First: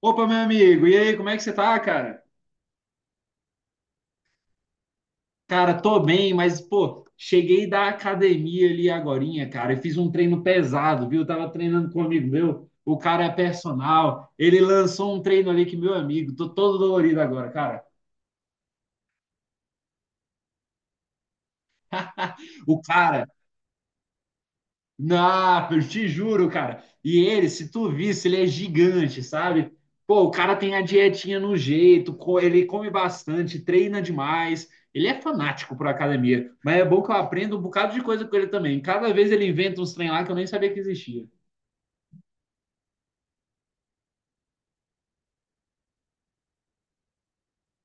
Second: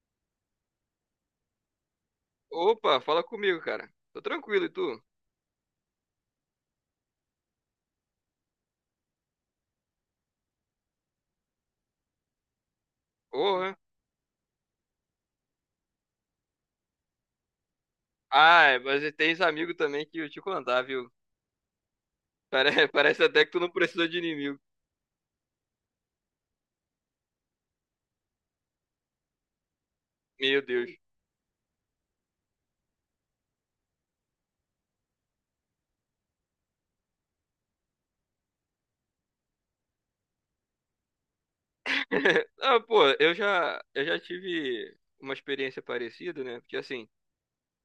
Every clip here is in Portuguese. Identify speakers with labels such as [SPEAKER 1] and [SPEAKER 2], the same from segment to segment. [SPEAKER 1] Opa, meu amigo, e aí, como é que você tá, cara?
[SPEAKER 2] Opa, fala comigo, cara. Tô tranquilo, e tu?
[SPEAKER 1] Cara, tô bem, mas, pô, cheguei da academia ali agorinha, cara, e fiz um treino pesado, viu? Tava treinando com um amigo meu, o cara é
[SPEAKER 2] Porra.
[SPEAKER 1] personal, ele lançou um treino ali que, meu amigo, tô todo dolorido agora, cara.
[SPEAKER 2] Ah, é, mas tens amigo também que eu te contar, viu?
[SPEAKER 1] O
[SPEAKER 2] Parece
[SPEAKER 1] cara,
[SPEAKER 2] até que tu não precisa de inimigo.
[SPEAKER 1] não, eu te juro, cara. E ele, se tu visse, ele é gigante, sabe? Pô, o cara
[SPEAKER 2] Meu
[SPEAKER 1] tem a
[SPEAKER 2] Deus.
[SPEAKER 1] dietinha no jeito, ele come bastante, treina demais. Ele é fanático por academia, mas é bom que eu aprendo um bocado de coisa com ele também. Cada vez ele inventa uns trem lá que eu nem sabia que existia.
[SPEAKER 2] Ah, pô, eu já tive uma experiência parecida, né? Porque assim,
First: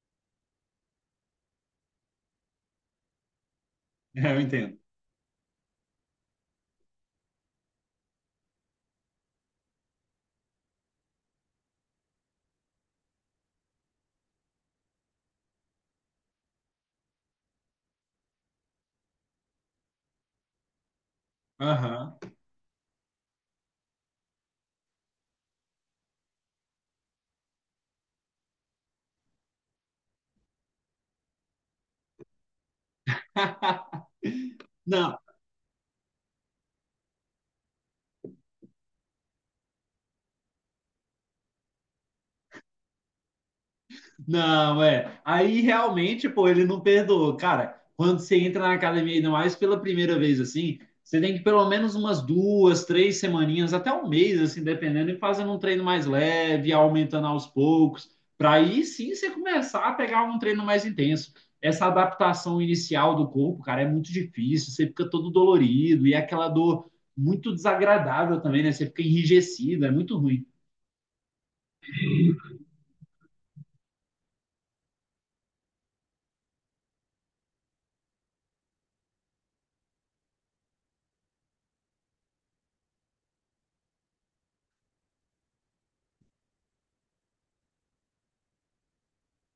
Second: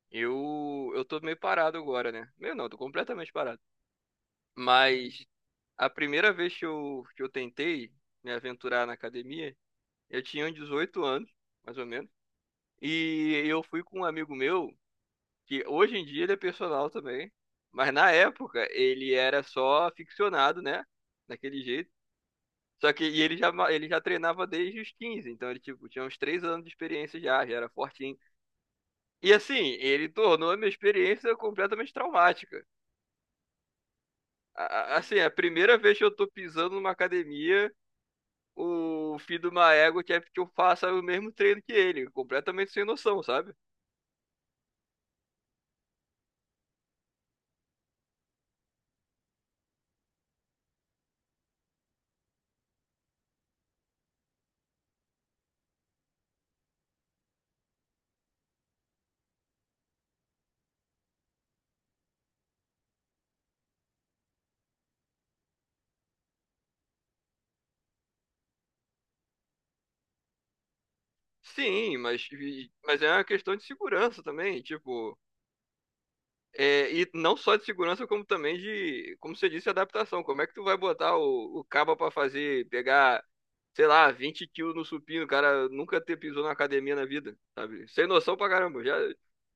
[SPEAKER 2] eu tô meio parado agora, né? Meio não, tô completamente parado.
[SPEAKER 1] É, eu entendo.
[SPEAKER 2] Mas a primeira vez que que eu tentei me aventurar na academia, eu tinha uns 18 anos, mais ou menos. E eu fui com um amigo meu que hoje em dia ele é personal também, mas na época ele era só ficcionado, né? Daquele jeito.
[SPEAKER 1] Aham.
[SPEAKER 2] Só que e ele já treinava desde os 15, então ele tipo, tinha uns 3 anos de experiência já, já era fortinho. E assim, ele tornou a minha experiência completamente traumática. A- a-
[SPEAKER 1] Não,
[SPEAKER 2] assim, a primeira vez que eu tô pisando numa academia, o filho de uma égua quer que eu faça o mesmo treino que ele, completamente sem noção, sabe?
[SPEAKER 1] não, é. Aí realmente, pô, ele não perdoou. Cara, quando você entra na academia, ainda mais pela primeira vez assim, você tem que pelo menos umas duas, três semaninhas, até um mês, assim, dependendo, e fazendo um treino mais leve, aumentando aos poucos, para aí sim você começar a pegar um treino mais intenso. Essa adaptação inicial do corpo, cara, é muito difícil, você fica todo dolorido e é aquela dor muito desagradável também, né? Você fica enrijecido, é muito ruim.
[SPEAKER 2] Sim, mas é uma questão de segurança também, tipo, é, e não só de segurança, como também de, como você disse, adaptação. Como é que tu vai botar o cabo pra fazer, pegar, sei lá, 20 quilos no supino, o cara nunca ter pisou na academia na vida, sabe? Sem noção pra caramba. Já,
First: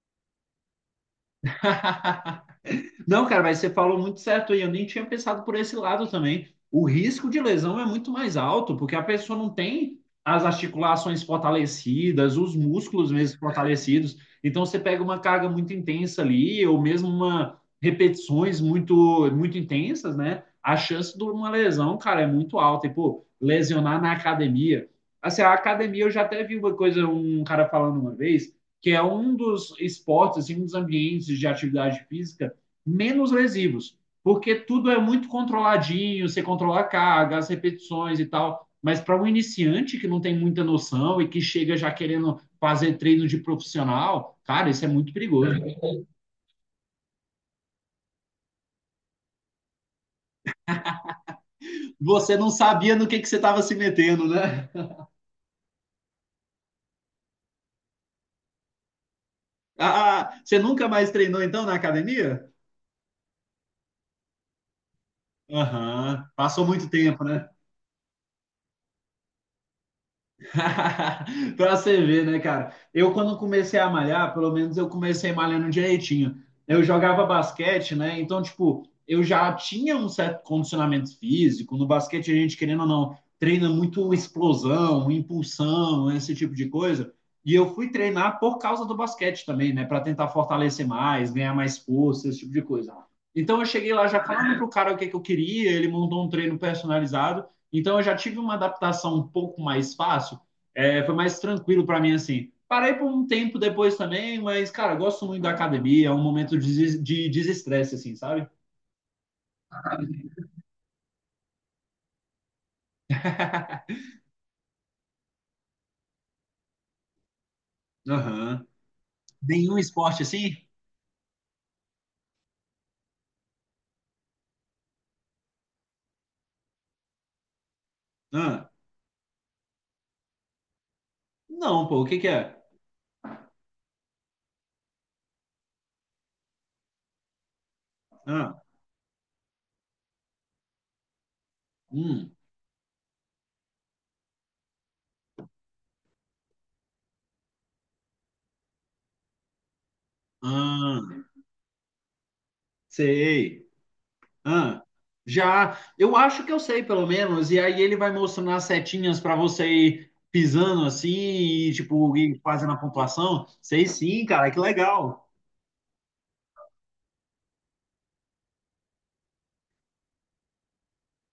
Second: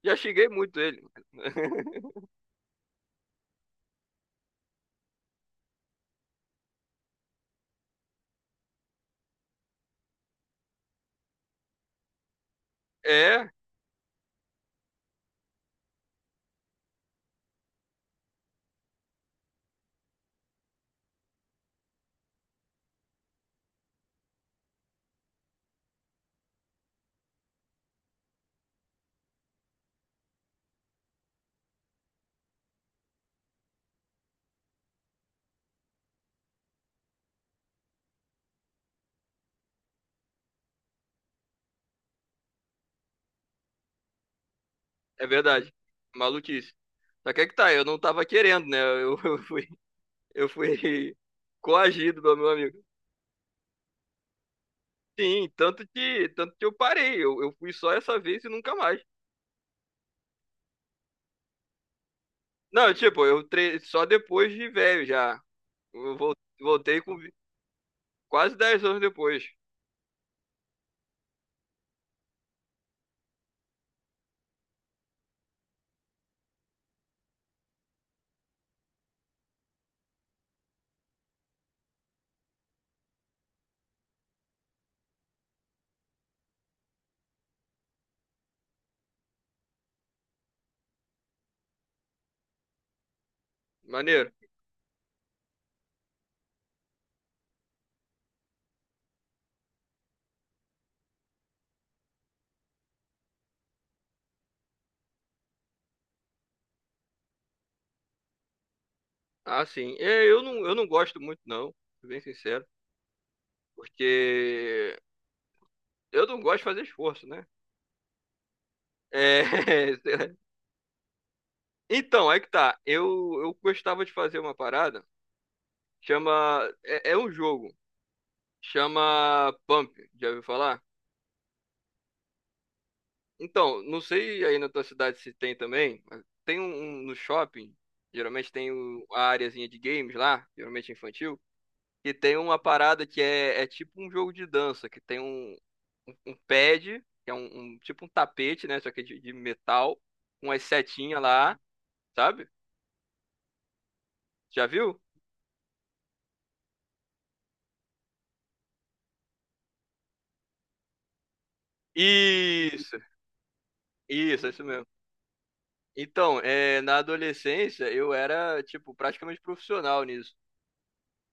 [SPEAKER 2] já xinguei muito ele.
[SPEAKER 1] Não, cara, mas você falou muito certo aí. Eu nem tinha pensado por esse lado também. O risco de lesão é muito mais alto, porque a pessoa não tem as articulações fortalecidas, os músculos mesmo
[SPEAKER 2] É,
[SPEAKER 1] fortalecidos. Então você pega uma carga muito intensa ali, ou mesmo uma repetições muito muito intensas, né? A chance de uma lesão, cara, é muito alta. E pô, lesionar na academia. Assim, a academia eu já até vi uma coisa, um cara falando uma vez, que é um dos esportes, assim, um dos ambientes de atividade física menos lesivos, porque tudo é muito controladinho, você controla a carga, as repetições e tal. Mas para um iniciante que não tem muita noção e que chega já querendo fazer treino de profissional, cara, isso é muito
[SPEAKER 2] é
[SPEAKER 1] perigoso.
[SPEAKER 2] verdade. Maluquice. Só que é que tá, eu não tava querendo, né? Eu, eu fui coagido
[SPEAKER 1] Você
[SPEAKER 2] pelo
[SPEAKER 1] não
[SPEAKER 2] meu amigo.
[SPEAKER 1] sabia no que você estava se metendo, né?
[SPEAKER 2] Sim, tanto que eu parei. Eu fui só essa vez e nunca mais.
[SPEAKER 1] Ah, você nunca mais treinou então na academia?
[SPEAKER 2] Não, tipo, só depois de velho já. Eu
[SPEAKER 1] Aham, uhum,
[SPEAKER 2] vol-
[SPEAKER 1] passou muito
[SPEAKER 2] voltei
[SPEAKER 1] tempo, né?
[SPEAKER 2] quase 10 anos depois.
[SPEAKER 1] Pra você ver, né, cara? Eu, quando comecei a malhar, pelo menos eu comecei malhando direitinho. Eu jogava basquete, né? Então, tipo, eu já tinha um certo condicionamento físico. No basquete, a gente, querendo ou não, treina muito explosão, impulsão, esse tipo de coisa. E eu fui treinar por causa do basquete também, né? Para tentar fortalecer mais, ganhar mais força, esse tipo de coisa. Então eu cheguei lá já
[SPEAKER 2] Maneiro.
[SPEAKER 1] falando pro cara o que eu queria, ele montou um treino personalizado. Então eu já tive uma adaptação um pouco mais fácil, é, foi mais tranquilo para mim, assim. Parei por um tempo depois também, mas, cara, eu gosto muito da academia, é um momento de desestresse, assim, sabe?
[SPEAKER 2] Ah, sim. É, eu não gosto muito, não. Sou bem sincero. Porque eu não gosto de fazer esforço, né?
[SPEAKER 1] Aham.
[SPEAKER 2] É,
[SPEAKER 1] Nenhum
[SPEAKER 2] sei
[SPEAKER 1] esporte
[SPEAKER 2] lá.
[SPEAKER 1] assim?
[SPEAKER 2] Então, aí que tá. Eu gostava de fazer uma parada. Chama. É um jogo.
[SPEAKER 1] Ah,
[SPEAKER 2] Chama Pump. Já ouviu falar?
[SPEAKER 1] não, pô, o que que é?
[SPEAKER 2] Então, não sei aí na tua cidade se tem também, mas tem um no shopping. Geralmente
[SPEAKER 1] Ah,
[SPEAKER 2] tem a areazinha de games lá. Geralmente infantil. E
[SPEAKER 1] hum,
[SPEAKER 2] tem uma parada que é tipo um jogo de dança, que tem um pad, que é tipo um tapete, né? Só que de metal, com as setinhas
[SPEAKER 1] ah,
[SPEAKER 2] lá, sabe?
[SPEAKER 1] sei.
[SPEAKER 2] Já
[SPEAKER 1] Ah,
[SPEAKER 2] viu?
[SPEAKER 1] já, eu acho que eu sei, pelo menos, e aí ele vai mostrando as setinhas para você ir pisando assim, e, tipo, ir fazendo a
[SPEAKER 2] Isso,
[SPEAKER 1] pontuação. Sei sim,
[SPEAKER 2] isso, é
[SPEAKER 1] cara, que
[SPEAKER 2] isso mesmo.
[SPEAKER 1] legal.
[SPEAKER 2] Então, é, na adolescência eu era, tipo, praticamente profissional nisso.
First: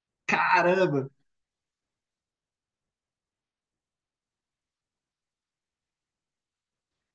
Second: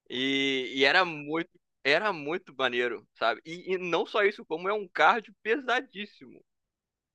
[SPEAKER 2] E era
[SPEAKER 1] Caramba!
[SPEAKER 2] muito, era muito maneiro, sabe? E não só isso, como é um cardio pesadíssimo.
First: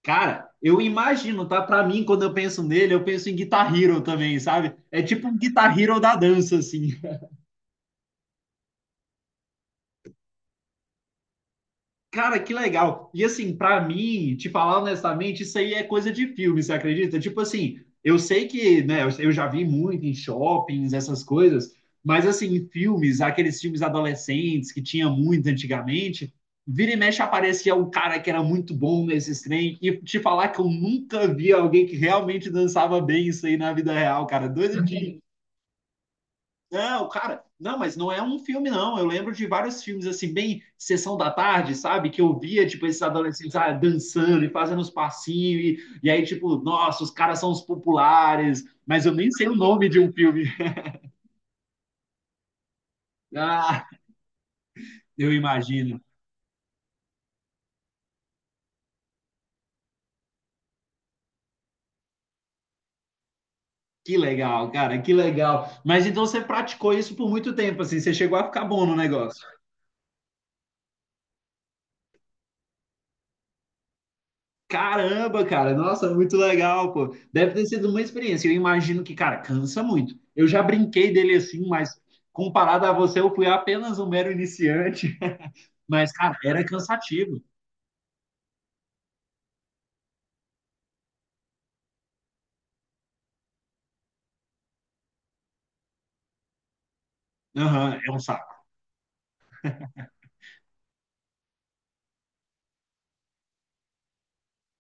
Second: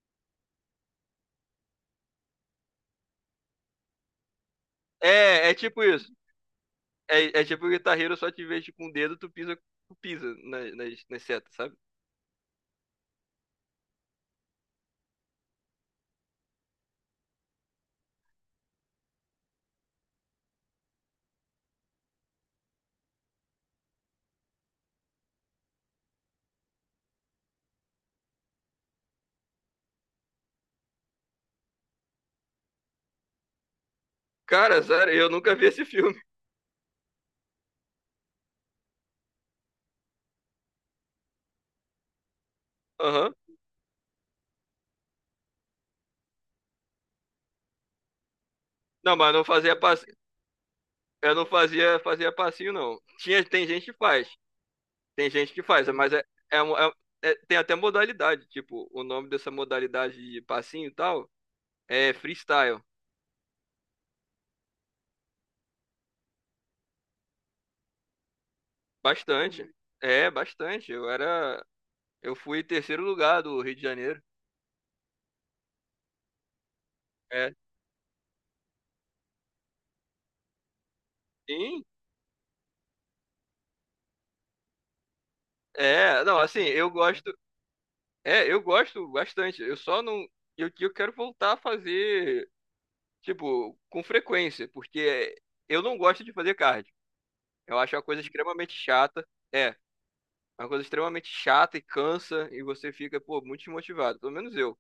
[SPEAKER 1] Cara, eu imagino, tá? Pra mim, quando eu penso nele, eu penso em Guitar Hero também, sabe? É tipo um
[SPEAKER 2] É
[SPEAKER 1] Guitar
[SPEAKER 2] tipo
[SPEAKER 1] Hero
[SPEAKER 2] isso.
[SPEAKER 1] da dança, assim.
[SPEAKER 2] É tipo o guitarreiro, só te vejo com o dedo, tu pisa nas setas, sabe?
[SPEAKER 1] Cara, que legal. E assim, pra mim, te falar honestamente, isso aí é coisa de filme, você acredita? Tipo assim, eu sei que, né, eu já vi muito em shoppings, essas coisas, mas assim, em filmes, aqueles filmes adolescentes que tinha muito antigamente, vira e mexe aparecia um cara que era muito bom nesses trem, e te falar que eu nunca vi alguém que realmente dançava bem isso aí na vida real, cara.
[SPEAKER 2] Cara,
[SPEAKER 1] Doido
[SPEAKER 2] sério,
[SPEAKER 1] de
[SPEAKER 2] eu nunca vi esse filme.
[SPEAKER 1] não, cara, não, mas não é um filme, não. Eu lembro de vários filmes, assim, bem sessão da tarde, sabe? Que eu via, tipo, esses
[SPEAKER 2] Aham.
[SPEAKER 1] adolescentes ah, dançando e fazendo os passinhos, e aí, tipo, nossa, os caras são os populares, mas eu
[SPEAKER 2] Não,
[SPEAKER 1] nem
[SPEAKER 2] mas não
[SPEAKER 1] sei o
[SPEAKER 2] fazia
[SPEAKER 1] nome de um filme.
[SPEAKER 2] eu não fazia passinho, não. Tinha, tem gente
[SPEAKER 1] Ah,
[SPEAKER 2] que faz. Tem
[SPEAKER 1] eu
[SPEAKER 2] gente que faz,
[SPEAKER 1] imagino.
[SPEAKER 2] mas é, um- é- um, tem até modalidade. Tipo, o nome dessa modalidade de passinho e tal é freestyle.
[SPEAKER 1] Que legal, cara, que legal. Mas então você praticou isso por muito tempo, assim, você chegou a ficar bom no negócio.
[SPEAKER 2] Bastante. É, bastante. Eu era. Eu fui terceiro lugar do Rio de Janeiro.
[SPEAKER 1] Caramba, cara, nossa, muito legal, pô. Deve
[SPEAKER 2] É.
[SPEAKER 1] ter sido uma experiência. Eu imagino que, cara, cansa muito. Eu já brinquei dele assim,
[SPEAKER 2] Sim.
[SPEAKER 1] mas comparado a você, eu fui apenas um mero iniciante. Mas,
[SPEAKER 2] É,
[SPEAKER 1] cara,
[SPEAKER 2] não, assim,
[SPEAKER 1] era cansativo.
[SPEAKER 2] é, eu gosto bastante. Eu só não. Eu quero voltar a fazer, tipo, com frequência, porque eu não gosto de fazer cardio. Eu acho
[SPEAKER 1] Aham,
[SPEAKER 2] uma
[SPEAKER 1] é um
[SPEAKER 2] coisa
[SPEAKER 1] saco.
[SPEAKER 2] extremamente chata. É, uma coisa extremamente chata e cansa, e você fica, pô, muito desmotivado. Pelo menos eu.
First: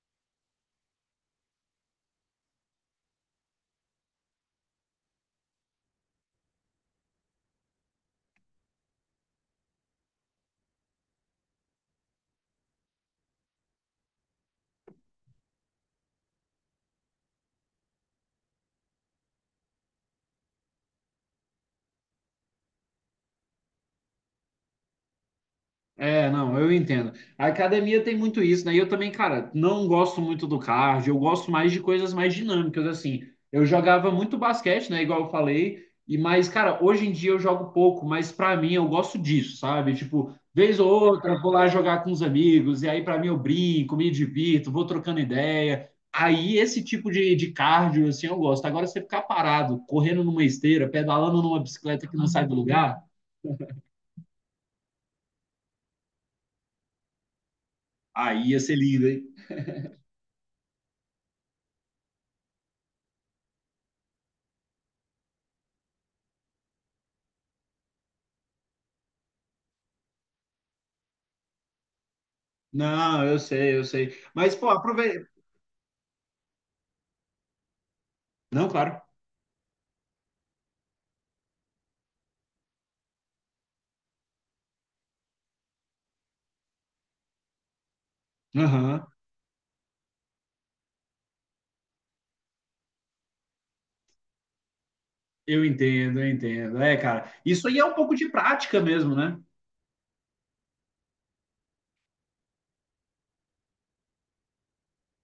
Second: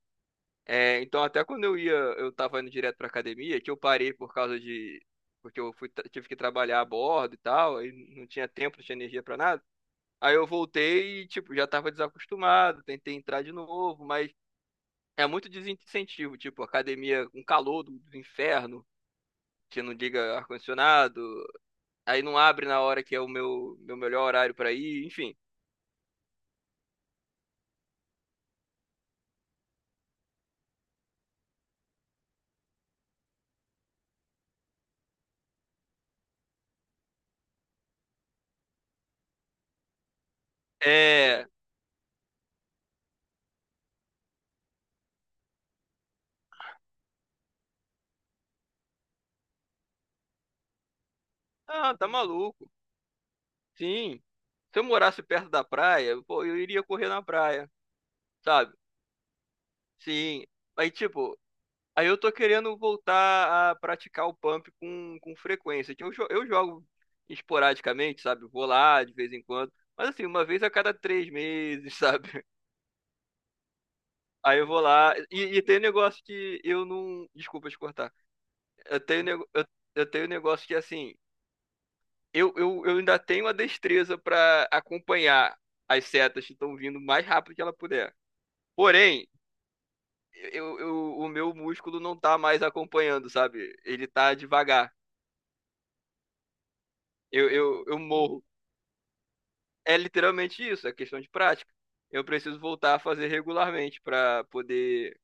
[SPEAKER 2] É, então, até quando eu ia, eu tava indo direto pra academia, que eu parei por causa de. Porque tive que trabalhar a bordo e tal, aí não tinha tempo, não tinha energia pra nada. Aí eu voltei e, tipo, já tava desacostumado, tentei entrar de novo, mas é muito desincentivo, tipo, academia com calor do inferno, que não liga ar-condicionado, aí não abre na hora que é o meu melhor horário pra ir, enfim.
[SPEAKER 1] É, não, eu entendo. A academia tem muito isso, né? E eu também, cara, não gosto muito do cardio, eu gosto mais de coisas mais dinâmicas, assim. Eu jogava muito basquete, né? Igual eu falei, e mas, cara, hoje em dia eu jogo pouco, mas pra mim eu gosto disso, sabe? Tipo, vez ou outra, eu
[SPEAKER 2] É.
[SPEAKER 1] vou lá jogar com os amigos, e aí pra mim eu brinco, me divirto, vou trocando ideia. Aí esse tipo de cardio, assim, eu gosto. Agora você ficar parado, correndo numa esteira, pedalando numa
[SPEAKER 2] Ah,
[SPEAKER 1] bicicleta
[SPEAKER 2] tá
[SPEAKER 1] que não sai do
[SPEAKER 2] maluco.
[SPEAKER 1] lugar,
[SPEAKER 2] Sim. Se eu morasse perto da praia, pô, eu iria correr na praia,
[SPEAKER 1] aí ia
[SPEAKER 2] sabe?
[SPEAKER 1] ser lindo, hein?
[SPEAKER 2] Sim. Aí, tipo, aí, eu tô querendo voltar a praticar o pump com frequência, que eu jogo esporadicamente, sabe? Vou lá de vez em quando. Mas assim, uma vez a cada três meses, sabe?
[SPEAKER 1] Não, eu sei, eu sei. Mas,
[SPEAKER 2] Aí eu
[SPEAKER 1] pô,
[SPEAKER 2] vou lá.
[SPEAKER 1] aproveita.
[SPEAKER 2] E tem um negócio que eu não. Desculpa te cortar.
[SPEAKER 1] Não,
[SPEAKER 2] Eu
[SPEAKER 1] claro.
[SPEAKER 2] tenho, um nego- eu, eu tenho um negócio que, assim, eu ainda tenho a destreza pra acompanhar as setas que estão vindo o mais rápido que ela puder.
[SPEAKER 1] Aham.
[SPEAKER 2] Porém, o meu músculo não tá mais acompanhando, sabe? Ele tá devagar.
[SPEAKER 1] Eu entendo, eu entendo. É, cara.
[SPEAKER 2] Eu,
[SPEAKER 1] Isso aí
[SPEAKER 2] eu,
[SPEAKER 1] é um
[SPEAKER 2] eu
[SPEAKER 1] pouco de
[SPEAKER 2] morro.
[SPEAKER 1] prática mesmo, né?
[SPEAKER 2] É literalmente isso, é questão de prática. Eu preciso voltar a fazer regularmente pra poder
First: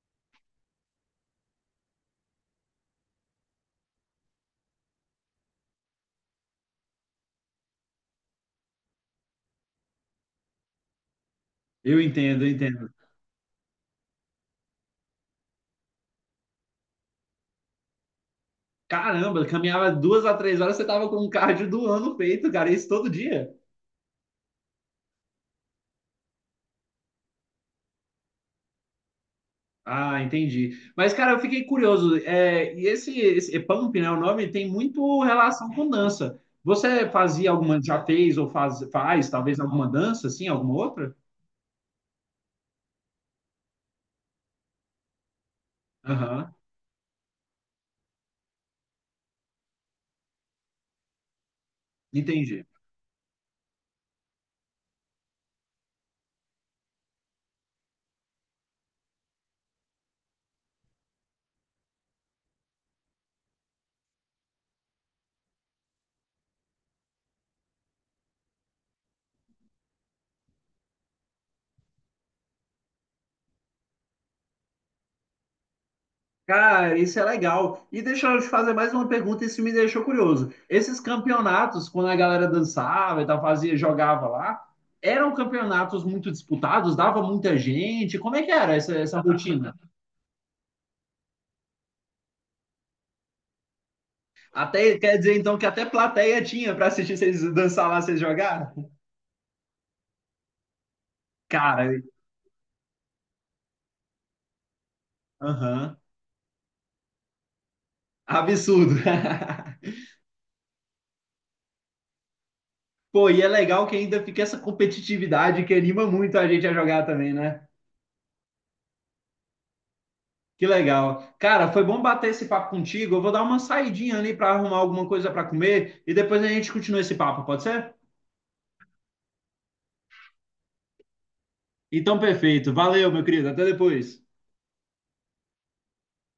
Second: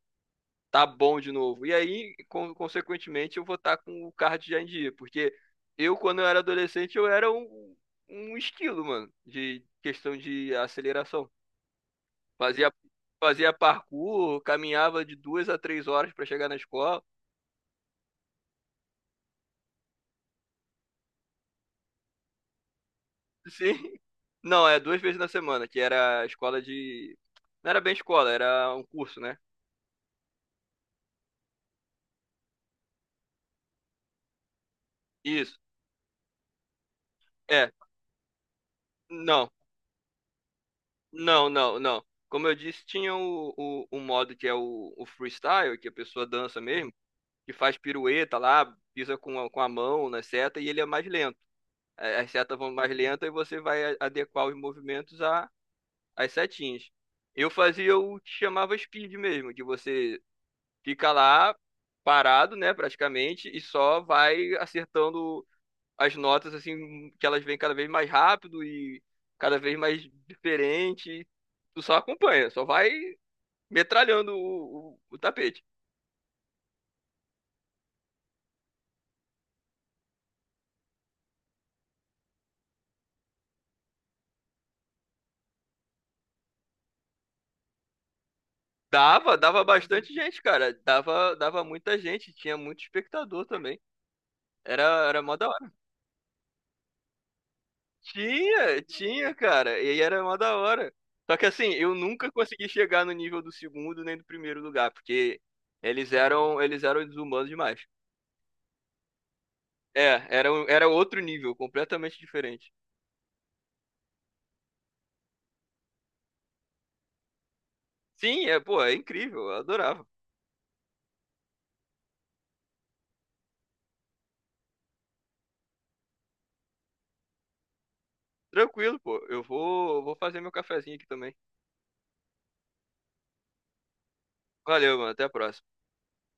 [SPEAKER 2] tá bom de novo. E aí, consequentemente, eu vou estar com o card já em dia, porque quando eu era adolescente, eu era um esquilo, mano, de questão de aceleração.
[SPEAKER 1] Eu entendo, eu
[SPEAKER 2] Fazia,
[SPEAKER 1] entendo.
[SPEAKER 2] fazia parkour, caminhava de duas a três horas para chegar na escola.
[SPEAKER 1] Caramba, caminhava duas a três horas, você tava com um cardio do ano feito, cara. Isso todo dia.
[SPEAKER 2] Sim. Não, é duas vezes na semana, que era a escola de. Não era bem escola, era um curso, né?
[SPEAKER 1] Ah, entendi. Mas, cara, eu fiquei curioso. É, e esse pump, né? O nome tem muito
[SPEAKER 2] Isso.
[SPEAKER 1] relação com dança. Você fazia
[SPEAKER 2] É.
[SPEAKER 1] alguma, já fez ou faz, faz,
[SPEAKER 2] Não,
[SPEAKER 1] talvez alguma dança, assim, alguma outra?
[SPEAKER 2] não, não, não. Como eu disse, tinha o modo que é o freestyle, que a pessoa
[SPEAKER 1] Aham,
[SPEAKER 2] dança mesmo, que faz pirueta lá, pisa com a mão na seta e ele é mais lento. As setas
[SPEAKER 1] entendi.
[SPEAKER 2] vão mais lentas e você vai adequar os movimentos às setinhas. Eu fazia o que chamava speed mesmo, que você fica lá parado, né, praticamente, e só vai acertando as notas assim, que elas vêm cada vez mais rápido e cada vez mais diferente. Tu só acompanha, só vai metralhando o tapete.
[SPEAKER 1] Cara, isso é legal. E deixa eu te fazer mais uma pergunta, isso me deixou curioso. Esses campeonatos, quando a galera dançava e tal, fazia, jogava lá, eram campeonatos muito disputados, dava muita gente. Como é que era essa, essa
[SPEAKER 2] Dava
[SPEAKER 1] rotina?
[SPEAKER 2] bastante gente, cara. Dava muita gente, tinha muito espectador também. Era,
[SPEAKER 1] Até quer
[SPEAKER 2] era
[SPEAKER 1] dizer
[SPEAKER 2] mó da
[SPEAKER 1] então que
[SPEAKER 2] hora.
[SPEAKER 1] até plateia tinha para assistir vocês dançar lá, vocês jogar?
[SPEAKER 2] Tinha, cara. E aí era mó da hora. Só que assim,
[SPEAKER 1] Cara,
[SPEAKER 2] eu nunca consegui chegar no nível do segundo nem do primeiro lugar, porque
[SPEAKER 1] aham.
[SPEAKER 2] eles eram desumanos demais.
[SPEAKER 1] Absurdo.
[SPEAKER 2] É, era outro nível, completamente diferente.
[SPEAKER 1] Pô, e é legal que ainda fica essa competitividade que anima muito a gente a jogar também, né?
[SPEAKER 2] Sim, é, pô, é incrível, eu adorava.
[SPEAKER 1] Que legal. Cara, foi bom bater esse papo contigo. Eu vou dar uma saidinha ali para arrumar alguma coisa para comer e depois a gente continua esse papo, pode ser?
[SPEAKER 2] Tranquilo, pô. Eu vou fazer meu cafezinho aqui também.
[SPEAKER 1] Então, perfeito. Valeu, meu querido. Até depois.
[SPEAKER 2] Valeu, mano. Até a próxima.